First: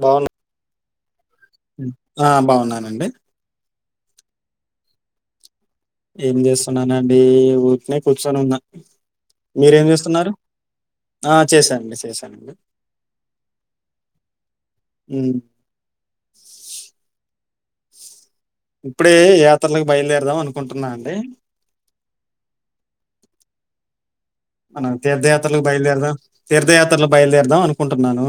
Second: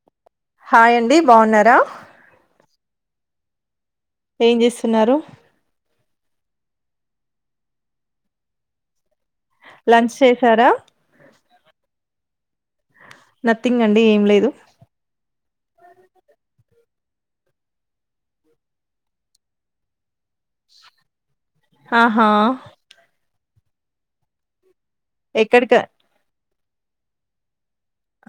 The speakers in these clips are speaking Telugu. బావు హాయ్ అండి బాగున్నారా ఆ బాగున్నాను అండి ఏం చేస్తున్నారు ఏం చేస్తున్నానండి ఉరికెనే కూర్చొని ఉన్న మీరేం లంచ్ చూస్తున్నారు చేసారా ఆ చేసనండి చేసా తన్ నథింగ్ అండి ఏం లేదు హ్మ్. ఇప్పుడే యాత్రలకు బయలుదేరదాం అనుకుంటున్నా అండి ఆహా మన తీర్థయాత్రలకు ఎక్కడికి బయలుదేరుదాం తీర్థయాత్రలక్ బయదేరుదాం అన్ కుంటున్నాను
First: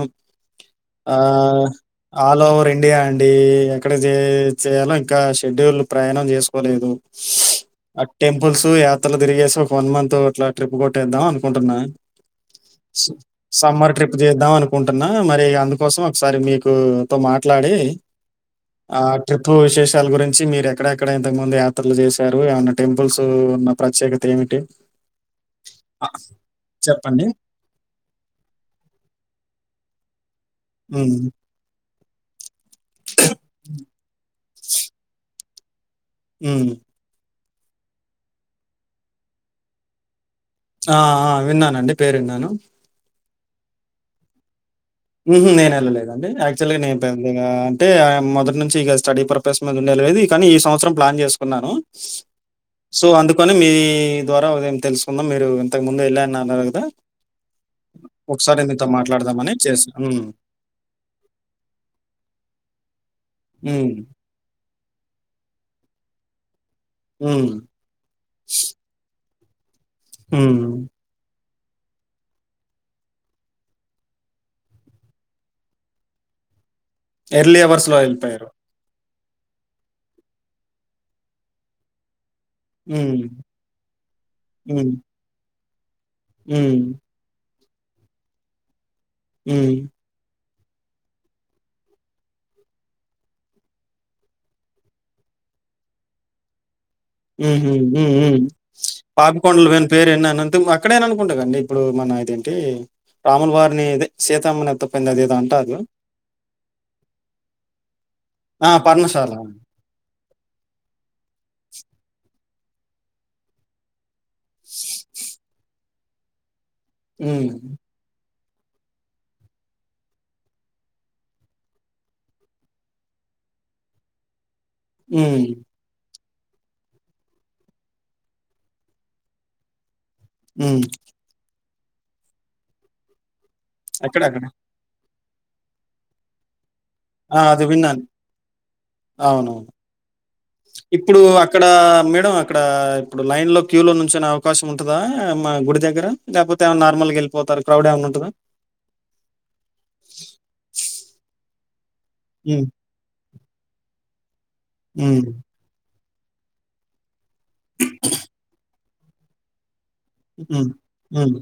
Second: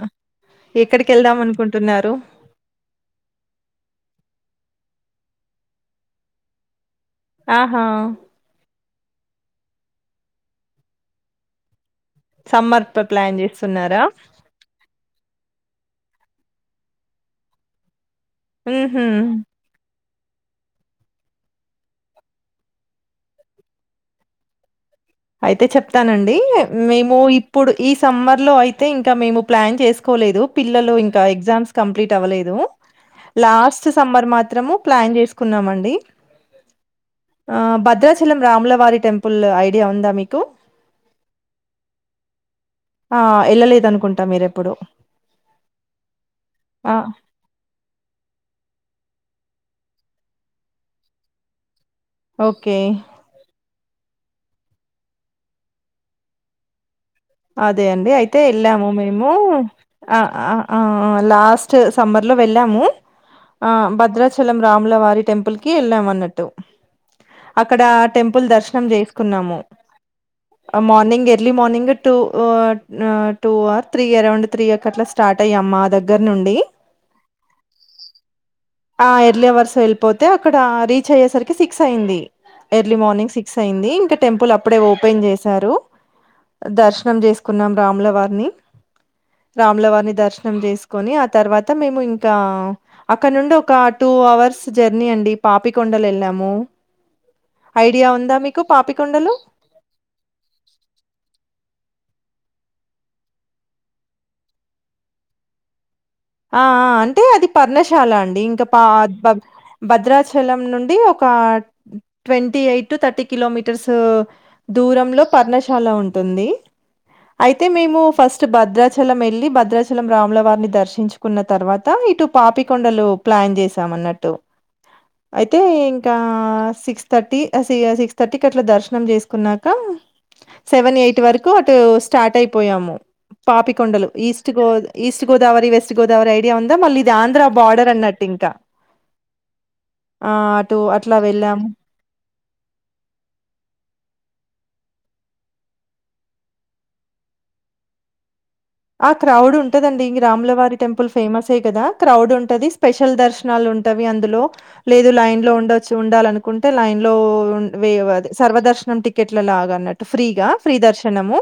ఎక్కడికి ఆ వెళ్దాం అనుకుంటున్నారు ఆల్ ఓవర్ ఇండియా అండి ఎక్కడిజేయ్ కి చేయాలో ఇంకా షెడ్యూల్ ప్రయాణం చేసుకోలేదు స్ ఆహా ఆ టెంపుల్స్ యత్ త్రాలు తిరిగేసి ఒక వన్ మంత్ అట్లా ట్రిప్ కొ ట్టేద్దాం అనుకుంటున్నా సమ్మర్ స ప- ప్లాన్ సమ్మర్ చేస్తున్నారా ట్రిప్ చేద్దాం అనుకుంటున్నా ఆ మరి అందుకోసం ఒకసారి మీకు తొ మాట్లాడి ఆ ఉహు ట్రిప్పు విశేష షాలు గురించి మీరు ఎక్కడెక్కడ ఇంతకుముందు యాత్రలు చేశారు ఏమన్న టెంపుల్స్ ఉన్న ప్రత్యేకత ఏమిటి అయితే ఆ! చెప్తానండి మేము చెప్పండి. ఇప్పుడు ఈ సమ్మర్ లో అయితే ఇంకా మేము ప్లాన్ చేస్ కోలేదు పిల్లలు హ్మ్. ఇంకా ఎగ్జామ్స్ కంప్లీట్ అవ్వలేదు లాస్ట్ సమర్ మాత్రము ప్లాన్ చేసు కున్నామండి హ్మ్. ఆ భద్రాచలం రాములవారి టెంపుల్ ఐ ఐడియా ఉందా మీకు ఆ అ విన్నానండి పేరు విన్నాను ఆ వెళ్ళలేదు అనుకుంటా మీరు ఎప్పుడు ఉహూ నేను వెళ్ళలేదుదండి యాక్చువల్గా ఆ నేను అంటే మొదటి నుంచి ఇగ స్టడీ పర్ప ద ఉండేది కానీ ఈ సంవత్సం ప్లాన్ చేసుకున్నాను ఓకే సో అందుకని మీ ద్వారా ఉదయం తెలుసుకుందాం మీరు ఇంతకు ముందు వెళ్ళ అన్నారు కదా అదే అండి అయితే ఒకసారి మీతో వెళ్ళాము మేము మాట్లాడదామని చేశాను. ఆ హ్మ్. ఆ ఆ ఆ లాస్ట్ సమర్ లో వెళ్ళాము ఆ హ్మ్. భద్రాచలం రాములవారి టెంపుల్ కి వెళ్ళాన్న న్నట్టు హ్మ్. అక్కడ టెంపుల్ దర్శనం చేసే కున్నాము హ్మ్. మార్నింగ్ ఏ early మార్నింగ్ట్ two two or three around three కట్లా స్టార్ట్ అయమ్మ మా దగ్గర నుండి ఎర్లీ అవర్స్ లో వెళ్ళిపోయారు హా ఎర్లీ అవర్స్ వెళ్ళిపోతే అక్కడ రీచ్ అయ్యేసరికి సిక్స్ అయి్యంది ఎర్లీ హ్మ్. మార్నింగ్ సిక్స్ అయింది ఇంకా టెంపుల్ అప్పుడే హ్మ్. ఓపెన్ చేశారు హ్మ్. దర్శనం చేసు కకున్నాం రాముల వారిని హ్మ్. రాముల వారిని దర్శనం ం చేసుకొని ఆ తర్వాత మేము ఇంకా అక్కడ నుండి ఒక టూ అవర్స్ జర్నీ అండి పాపికొండలు వెళ్ళాము ఉహూ ఉ ఐడియా ఉందా ఉ మీకు పాపికొండలు విన్ పేరు విన్నా అంతే అక్కడేనా అనుకుంటా కదండి ఇప్పుడు మన ఇదేంటి రాముల వారిని ఇదే సీతామ్మని ఎతుకుపోయింది అది ఏదో అంటారు ఆ ఆ అంటే అది పర్ణశాల అండి ఇంకా ఆ! పా పర్ణశాల. భద్రాచలం నుండి ఒక twenty eight to thirty kilometres దూరంలో పర్ణశాల ఉంటు ఉంటుంది హ్మ్. అయితే మేము ఫస్ట్ స్ట్ భద్రాచలం వెళ్ళలి భద్రాచలం రాములవారిని దర్శించు కున్న తర్వాత ఇటు పాపికొండలు ప్లాన్ చేసామన్నట్టు హ్మ్. అయితే ఇంకా ఇ సిక్స్ థర్టీ సి సిక్స్ థర్టీకి అట్లా దర్శనం చేసుకున్నాక హ్మ్. సెవెన్ ఎయిట్ వరకు స్టార్ట్ అయిపోయామ పాపికొండలు అక్కడే అక్కడ. ఈస్ట్ గో ఈస్ట్ గోదావరి వెస్ట్ సి ఐడియా వ కదా మళ్ళీ ఇది ఆ! ఆంధ్ర అది బార్డర్ విన్నాను. అన్నట్టు ఇంకా అవునవును. ఆ అటు అట్లా వెళ్ళాము ఇక్కడ ఇప్పుడు లైన్ లో క్యూ లో నుంచనే అవకాశం ఉంటుందా మా గుడి దగ్గర లేకపోతే ఏమై నార్ల్గా వెళ్ళిపోతారు క్రౌడ్ ఏమైన్నా ఉంటందా ఆ క్రౌడ్ ఉంటదండి రాములవారి టెంపుల్ ఫేమస్ స కదా క్రౌడ్ ఉంటుది హ్మ్. స్పెషల్ దర్శనాలు ఉంటాయి వి అందులో లేదు హ్మ్. లైన్ లో ఉండొచ్చు ఉండాలనుకుంటే లైన్ లో ఉన్ వే అద్ సర్వదర్స్ మన టికెట్లా లాగా అనట్ ఫ్రీగా హ్మ్. ఫ్రీ హ్మ్. దర్శనము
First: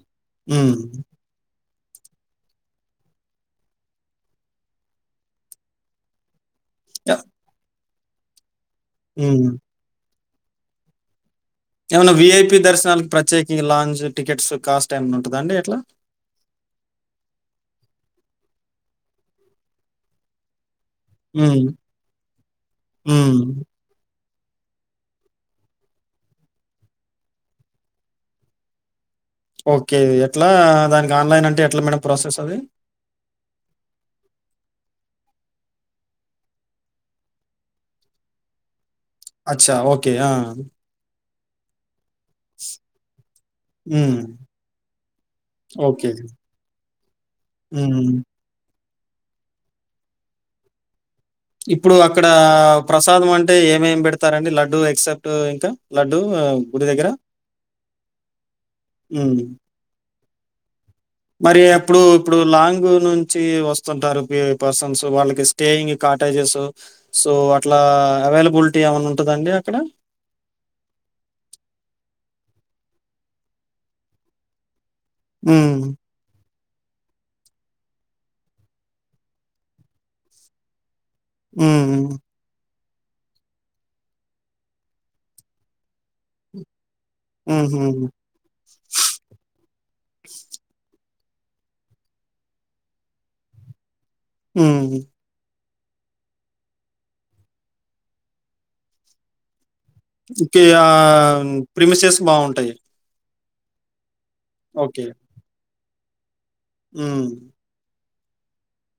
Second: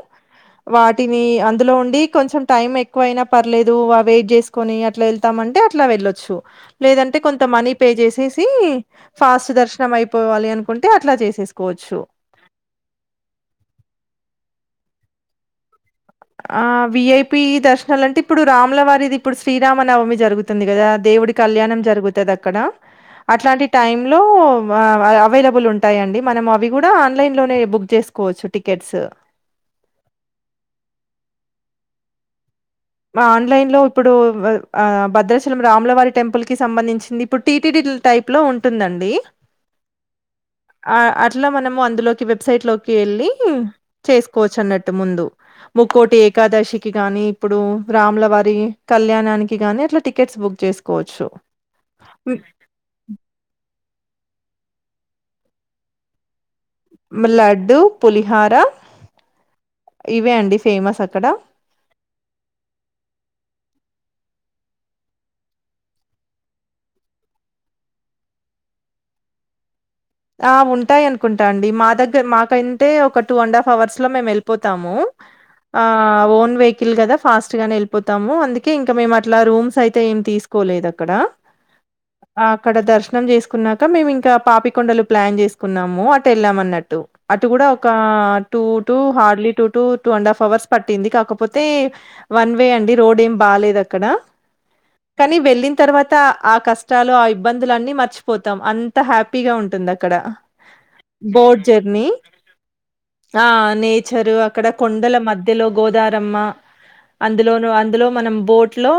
హ్మ్. వాటిని అందులో ఉ కొంచై టైం ఎక్కువ అయినా పర్లేదు ఆ వెయిట్ జెస్కుని అట్లా వెళ్తామంటే అట్లా వెళ్లొచ్చు య లేదంటే కొంత మనీ పే చేసేసి హ్మ్. ఫాస్ట్ దర్శనం అయి పోవాలి అనుకుంటే అట్లా జేసేసి ఏవనా విఐపి దర్శనాల ప్రత్యేకంగా లాంచ్ టికెట్స్ కాస్త టైం ఉంటద అండి ఎట్లా ఆ విఐపి దర్శనాలు అంటే ఇప్పుడు రాములవారిది ఇప్పుడు శ్రీరామ నవమి జరుగుతుంది కదా దేవుడి హ్మ్. కళ్యాణం జరుగుతుంది అక్కడ హ్మ్. అట్లాంటి టైమ్ లో అవైలబుల్ ఉంటాయిండి మనం అవి కూడా ఆన్లైన్ లోనే బుక్ చేసుకోవచ్చు టికెట్స్ ఓకే ఎట్లా దానికి ఆన్లైన్ అంటే ఎట్లా మేడం ప్రాసెస్ అది ఆన్లైన్ లో ఇప్పుడు భద్రాచీలం రాములవారి టెంపుల్ కి సంబంధించింది ఇప్పుడు టీటిటీ టైప్ లో ఉంటుందండి అచ్చా! ఓకే. ఆ! అట్లా మనము అందులోకి వెబ్సైట్ లోకి వెళ్ళి హ్మ్. చేసుకోవచ్చు అన్నట్టు ముందు ఓకే. ముక్కోటి ఏకాదశికి గాని హ్మ్. రామలవారి కళ్యాణానికి గాని అట్లా టికెట్స్ బుక్ చేసుకోవచ్చు ఇప్పుడు అక్కడ హ్మ్. ప్రసాదం అంటే ఏమేమి పెట్ పెడతారండి లడ్డుూ ఎక్సెప్ట్ ఇంకా లడ్డుూ లడ్డుూ పులిహార హ్మ్. ఇవే అండి ఫేమస్ అక్కడ. మరి ఎప్పుడు ఇప్పుడు లాంగ్ నుంచి వస్తుంటారు పర్సన్స్ వాళ్ళకి స్టేయింగ్ కాటేజెస్ సో అట్లా అవైలబిలిటీ ఏమైన్నా ఉంటుందండి అక్కడ ఆ ఉంటాయి అనుకుంటా అండి మా దగ్గర మాకైే ఒక టూ అండ్ హాఫ్ అవర్స్ లో మేము వెళ్ళిపోతాము హ్మ్. ఆ ఓన్ వే ల్ కదా ఫాస్ట్ గానే వెళ్పోతాము అందుకే ఇంకా మేము అట్లా రూమ్స్ అయితే ఏం తీకోలేదక్క ఉమ్మ్ అక్కడ దర్శనం చేసుకున్నాక మేము ఇంకా పాపికొండలు ప్లాన్ చేసుకున్నాము అటు వెళ్ళామ అన్నట్టు అటు కూడా హుహు. ఒక two two hardly two two two and half hours పట్టింది కాకపోతే వన్ వే అండి రోడ్ ఏం బాలేదు అ హ్మ్. కానీ వెళ్ళంది తర్వాత ఆ కష్టాలు ఆ ఇబ్బందులు అన్ని మర్చిపోతాం అంత హ్యాపీగా ఉంటుంది ఇకా ఆ ప్రిమిసస్ బాగుంటాయి ఆ నె చర్ అక్కడ కొండల మధ్యలో గోదారమ్మ హ్మ్. అందులోను అందులో మనం బోట్ లో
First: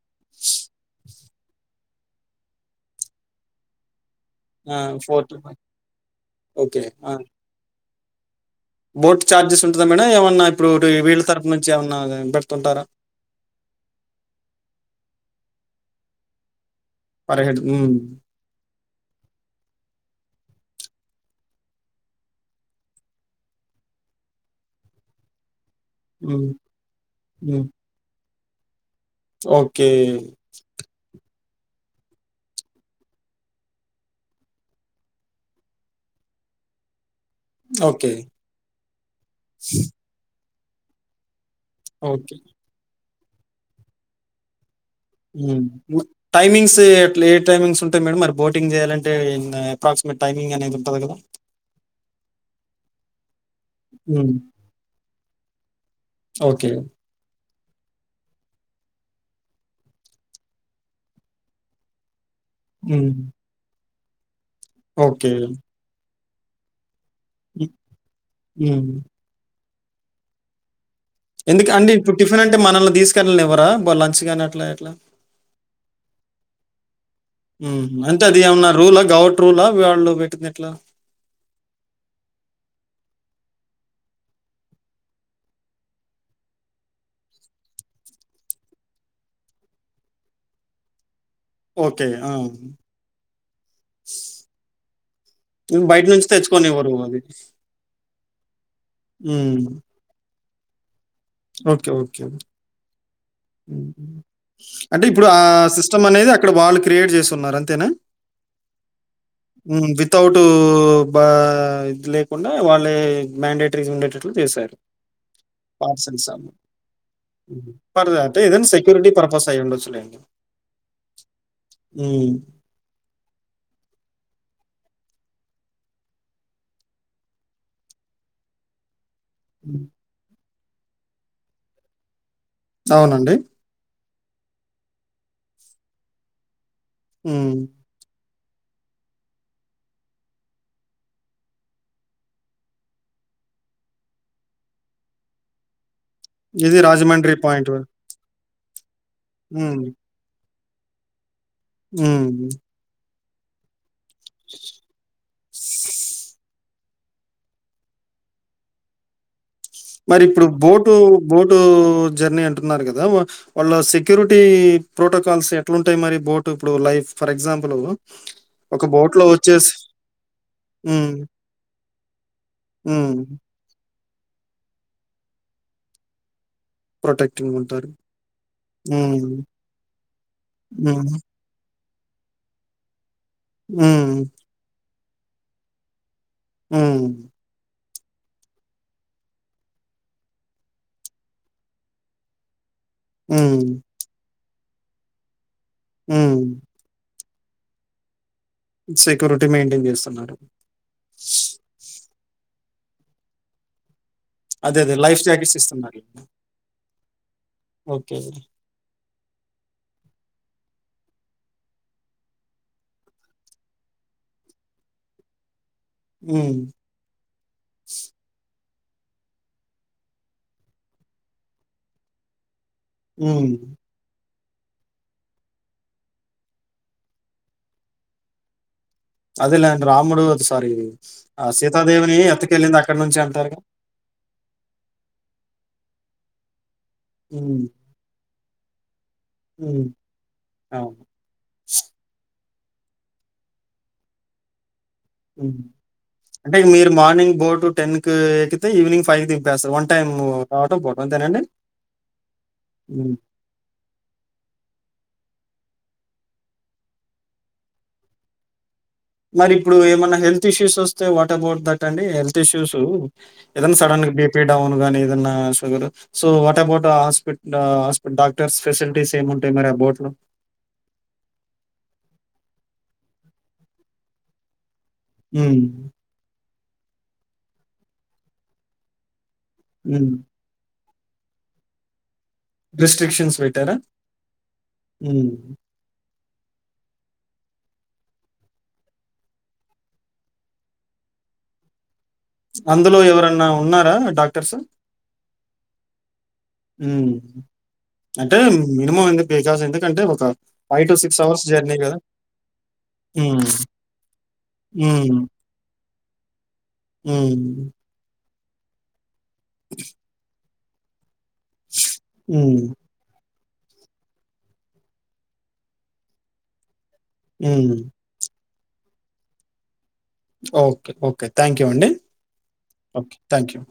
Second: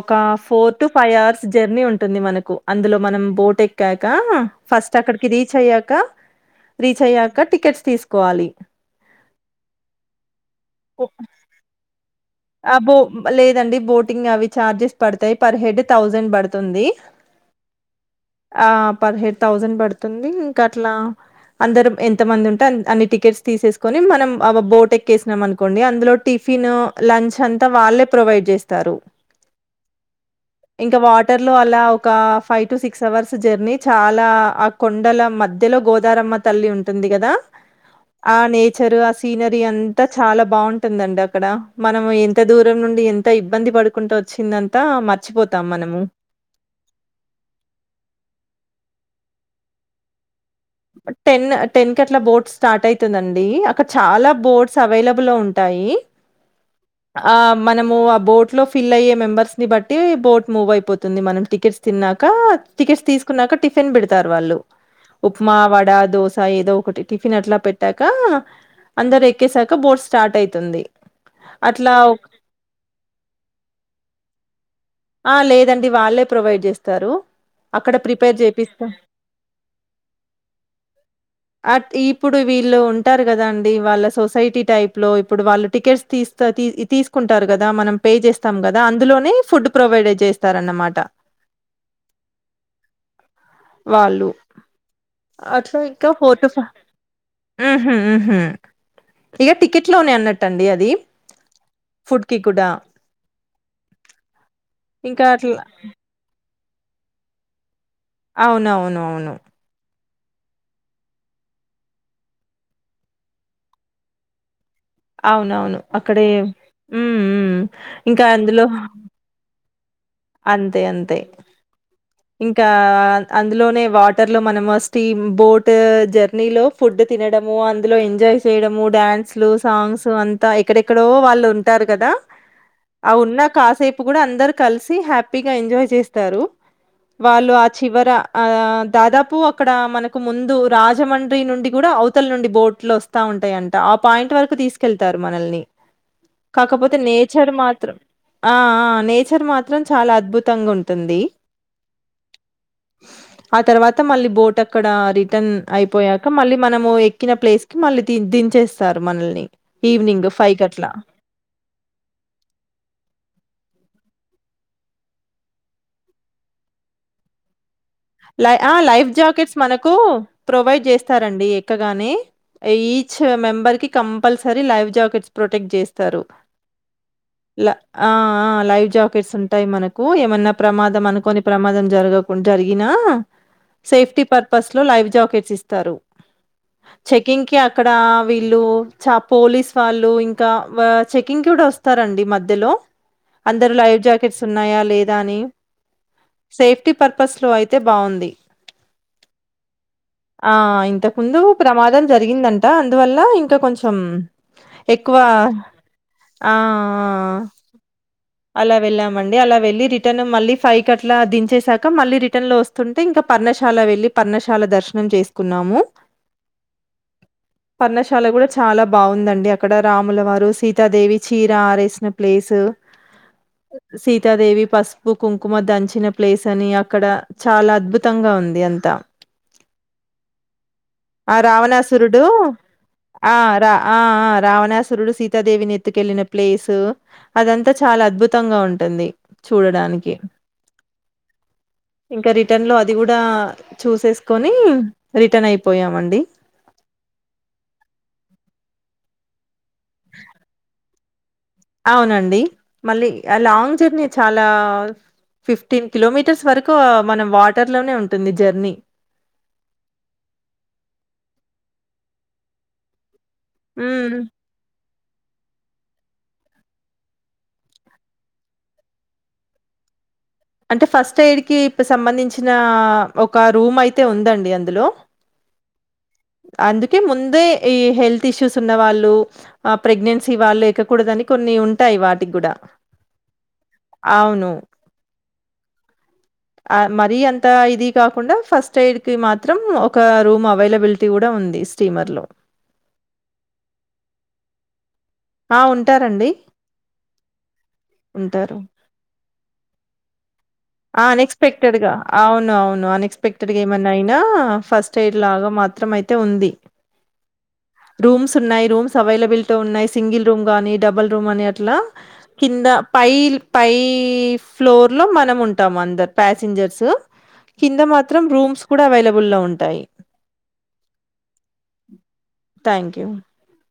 ఒక four to five hours journey ఉంటుంది మనకు అందులో మనం బోట్ ఎక్కాక ఆ! ఫస్ట్ అక్కడికి రీచ్ అయ్యాక ఓకే. రీచ్ ఆ! అయ్యాక టికెట్స్ తీసుకు కోవాలి బోట్ చఛార్జెస్ ఉంటదా మేడం ఏమన్నా ఇప్పుడు వీళ్ళ ఓహ్! తరపు నుంచి ఏమన్నా ఆ పెడుతుంటారా? బో లేదండి బోటింగ్ అవి చార్జెస్ పడతాయి పర్ హెడ్ థౌజండ్ పడుతుంది పర్ హెడ్ హ్మ్. ఆ పర్ హెడ్ థౌజండ్ పడుతుంది అట్లా అందరు ఎంతమంది ఉంటే అన్ని టికెట్స్ తీసేసుకొని మనం బోట్ ఎక్కేసినాం కొండి అందులో హ్మ్. టిఫిన్ లంచ్ అంతా హ్మ్. వాళ్ళే ప్రొవైడ్ చేస్తారు ఓకే వాటర్ లో అలా ఒక five to six hours journey చాలా ఆ కొండల మధ్యలో గోదారమ్మ తల్లి ఉంటుంది కదా ఓకే. ఆ నేచరు ఆ సీనరీ అంతా చాలా బాగుంటుందండి అక్కడ మనం ఓకే. ఎంత దూరం నుండి ఎన్ త ఇబ్బంది పడుకుంటా వచ్చిందన్ ఉమ్ టైమింగ్స్ ఎట్లా ఏ టైమింగ్స్ ఉంటాయి మేడంమ్ మరి బోటింగ్ చేయాలం టె అప్రాక్సిమేట్ టైమ్ టెన్ టెన్ కట్లా బోట్స్ స్టార్ట్ అయ్ తదండి డీ అక్కడ చాలా హ్మ్. బోట్స్ అవైలబ్లో ఉంటాయి ఓకే. ఆ ప్ మనము ఆ బోట్ లో ఫిల్ అయ్యే మెంబర్స్ ని బట్టి బోట్ మూవ్ అయిపోతుంది మనం టికెట్స్ తిన్నా క టికెట్ హ్మ్. తీసుకున్నాక టిప్ ఫెన్ బెడతారు వాళ్ళు ఓకే. ఉప్మా వడా దోస్ స ఏదో ఒకటి టిఫిన్ అట్లా హ్మ్. పెట్టాక హ్మ్. అందరు ఎక్కేసా క బోర్స్ స్టార్ట్ అయ్తుంది ఎందుక అండి ఇప్పుడు టిఫెన్ అంటే మనల్ని తీసుకెళ్ళానివర వాల్ లంచ్ గాని అట్లా ఇట్లా ఆ లేదండి వాళ్ళే ప్రొవైడ్ చేస్తారు హుహు. అక్కడ అంటే ప్రిపేర్ అది ఏమన్నా చేపిస్తా రూలా? గౌట్ రూలా? వాళ్ళు పెట్టింది ఎట్లా? అ ఇప్పుడు వీళ్ళు ఉంటారు కదాండి వాళ్ళ సొసైటీ టైప్ లో ఇప్పుడు వాళ్ళు టికెట్స్ తీస్తా తీసుకుంటారు కదా మనం పే చేస్తాం కదా అందులోనే ఫుడ్ ప్రొవైడే చేస్తారన్నమాట ఓకే. ఆ! వాళ్ళు అట్లా ఇది బయట ఇక నుంచి ఫోర్ట్ పో తెచ్చుకోనివ్వరు అది. ఇక హ్మ్. టికెట్ లోనే అన్నట్ ట్టండి అది ఓకే ఓకే ఫుడ్‌కి కూడా. ఉ అంటే ఇంకా ఇప్పుడు ఆ అట్లా సిస్టమ్ అనేది ఇక్కడ వాళ్ళు క్రియేట్ చేస్తున్నారు అంతేనా అవునవును అవును హ్మ్. వితౌట్ బ ఇది లేకుండా వాళ్ళే మ్యాండేటరీ ఉండేటట్లూ చేశారు అవునవును అక్కడే ఉమ్మ్ ఐతే ఏదైన్ సెక్యూరిటీ పర్పస్ తై ఉండచ్చులేే అంతే అంతే హ్మ్. ఇంకా అందులోనే వాటర్ లో మనం అస్ స్టీమ్ బోటా జర్నీ లో ఫుడ్ తినడము అందులో ఎంజాయ్ చేయడము డ్యాన్స్ లూ హ్మ్. సాంగ్స్ అంత్ ఎక్కడెక్కడో వాళ్ళు ఉంటారు కదా ఆ అవునండి. ఉన్నా కాసేప్ ఇప్పుడు అందరు కలిసి హ్యాపీగా ఎంజాయ్ చేస్తారు. వాళ్ళు హ్మ్. ఆ చివరా ఆ దాదాపు అక్కడా మనకు ముందు రాజమండ్రి నుండి గూడా అవతల నుండి బోట్లు వస్తా ఉంటాయంట. ఆ పాయింట్ వరకు తీసుకెళ్తారు మనల్ని. ఏది కాకపోతే రాజమండ్రి నేచర్ పాయింట్ వర మాత్రం ఆ ఆ నేచర్ మాత్రం చాలా అద్భుత్ త్తంగా ఉంటుందీ. హ్మూ ఆ తర్వాత్ త మళ్ళీ బోట్ అక్కడా రిటర్న్ అయిపోయాక మళ్ళీ మనమూ ఎక్కిన ప్లేస్ కి మళ్ళీ దించేస్తారు మనల్ని. మరి ఈవినింగ్ ఇప్పుడు ఫైవ్ కట్లా బోటూ బోటూ జర్నీ అంటున్నారు గదా వా వాళ్ళు సిక్ సెక్యూరిటీ ప్రోటోకాల్స్ ఎట్లుంటాయి మరి బోట్ ఇప్పుడు లైఫ్ ఫర్ ఎగ్జాంపులూ లై ఆ లైఫ్ జాకెట్స్ మనకూ ప్రొవైడ్ హ్మ్. చేస్తారండీ ఎక్కగానే ఈచ్ హ్మ్. మెంబర్ కి కంపల్సరీ లైవ్ జాకెట్స్ ప్రొటెక్ట్ జేస్తారు. ప్రొటెక్టింగ్ ఇంకా ఉంటారు. ఆ ఆ లైవ్ హ్మ్. జాకెట్స్ ఉంటాయి మనకూ. ఏమన్నా ప్రమాదం హ్మ్. అనుకోని ప్రమాదం జరగకుండ్ జరి గినా సేఫ్టీ హ్మ్. పర్పస్ లో లైవ్ జాకెట్స్ ఇస్తారు హ్మ్. చెకింగ్ కీ అ అక్కడా వీళ్ళూ చ పోలీస్ వాళ్ళు. ఇంకా చెకింగ్ కూడా వస్తారండి మధ్యలో. అందరు హ్మ్. లైఫ్ జాకెట్స్ ఉన్నాయా లేదా అని హ్మ్. సేఫ్టీ పర్ప్ ప్రో అయితే బాగుంది సెక్యూరిటీ మెయింటైన్ జేస్తున్నారు. ఆ ఇంతక్ ముందూ ప్రమాదం జరిగిందం టా అందువల్లా ఇంకా కొంచెం అదే. అదే. లైఫ్ ఎక్కువా జాకెట్స్ ఇస్తున్నారు. ఆ ఆ ఓకే. అలా వెళ్ళాం అండి. అలా వెళ్ళి రిటర్న్ మళ్ళీ ఫై అట్లా దించేసాక మల్లి రీ టన్ లో వస్తుంటే ఇంకా పర్ణశాల వెళ్ళి పర్ణశాల దర్శనం చేసుకున్నాము ఉ పర్ణశాల కూడా చాలా బాగుందండి అక్కడ రాముల వారు సీతాదేవి చీర ఆరేసిన ప్లేసు ఉ తాదేవి పసుపు కుంకుమ దంచిన ప్లేస్ అని అక్కడ చాలా అద్భుతంగా ఉంది అంతా అదేలేండి. రాముడు సారీ ఆ సీతాదేవిని రావణాసురుడు ఎత్తుకెళ్ళింది అక్కడి నుంచే ఆ అంటారుగా? రా ఆ ఆ రావణాసురుడు సీతాదేవిని ఎత్తుకెళ్ళిన ప్లేస్ అదంతా చాలా అద్భుతంగా ఉం టంది ఉ అవు ఇంకా రిటర్న్ లో అది కూడా చూసేసుకొని రిటర్న్ అయిపోయామండి అంటే మీరు మార్నింగ్ బోటు టెన్ కి ఎక్కితే ఈవినింగ్ ఫైవ్ కి థీమ్ వన్ టై వంతేనండి అవునండి మళ్ళీ ఆ లాంగ్ జర్నీ చాలా ఫిఫ్టీన్ కిలోమీటర్స్ వరకు మనం వాటర్ లోనే ఉంటుంది జర్నీ మరి ఇప్పుడు ఏమైన్నా హెల్త్ ఇష్యూస్ వస్తే వాట్ అబౌట్ థట్ అండి హెల్త్ ఇష్యూస్ ఏదన్నా సడన్ మ్మ్ బపీ డౌన్ గానే ఏదన్నా sugar so what about hospital హాస్పిట డాక్టర్స్ ఫెసిలిటీస్ ఏమింటాయి మరి ఆ బోట్ లో అంటే ఫస్ట్ ఎయిడ్ కి ఇప్పుడు సంబంధించిన ఒక రూమ్ అయితే ఉందండి అందులో ఉ అందుకే ముందే ఈ హెల్త్ ఇష్యూస్ ఉన్న వాళ్ళు ఆ హ్మ్. ప్రెగ్నెన్సీ వాళ్ళు కూడదని కొన్ని ఉంటాయి వా రిస్ట్రిక్షన్ పెట్టారా ఆ మరీ అంత ఇది కాకుండా ఫస్ట్ ఎయిడ్ కి మాత్రం ఒక రూమ్ అవైలబిలిటీ కూడా ఉంది స్టీమర్ లో అందులో ఎవరన్నా ఉన్నారా డాక్టర్స్ ఆ ఉంటారండి ఉ అంటే ఉంటారు. మినిమం ఎకాస ఎందుకంటే ఒక అన్ అవర్స్ జర్నీ ఎక్స్పెక్టెడ్ గా కదా! అవును అవును హ్మ్. అన్ఎక్స్పెక్టెడ్గా ఏమన్నా అయినా ఫస్ట్ ఎయిడ్ హ్మ్. లాగా మాత్రం అయితే ఉంది హ్మ్. సున్నాయి రూమ్స్ అవైలబుల్ వెళ్ల్తో ఉన్నాయి సింగిల్ రూమ్ గానీ డబల్ అని అట్లా హ్మ్. కింద పైల్ పై ఫ్లోర్ లో మనం ఉంటా ం అందరు ప్యాసింజర్స్ హ్మ్. కింద మాత్రం రూమ్స్ కూడా అవైలబుల్ గా ఉంటాయి ఓకే ఓకే థ్యాంక్ యూ అండి thank you. Okay thank you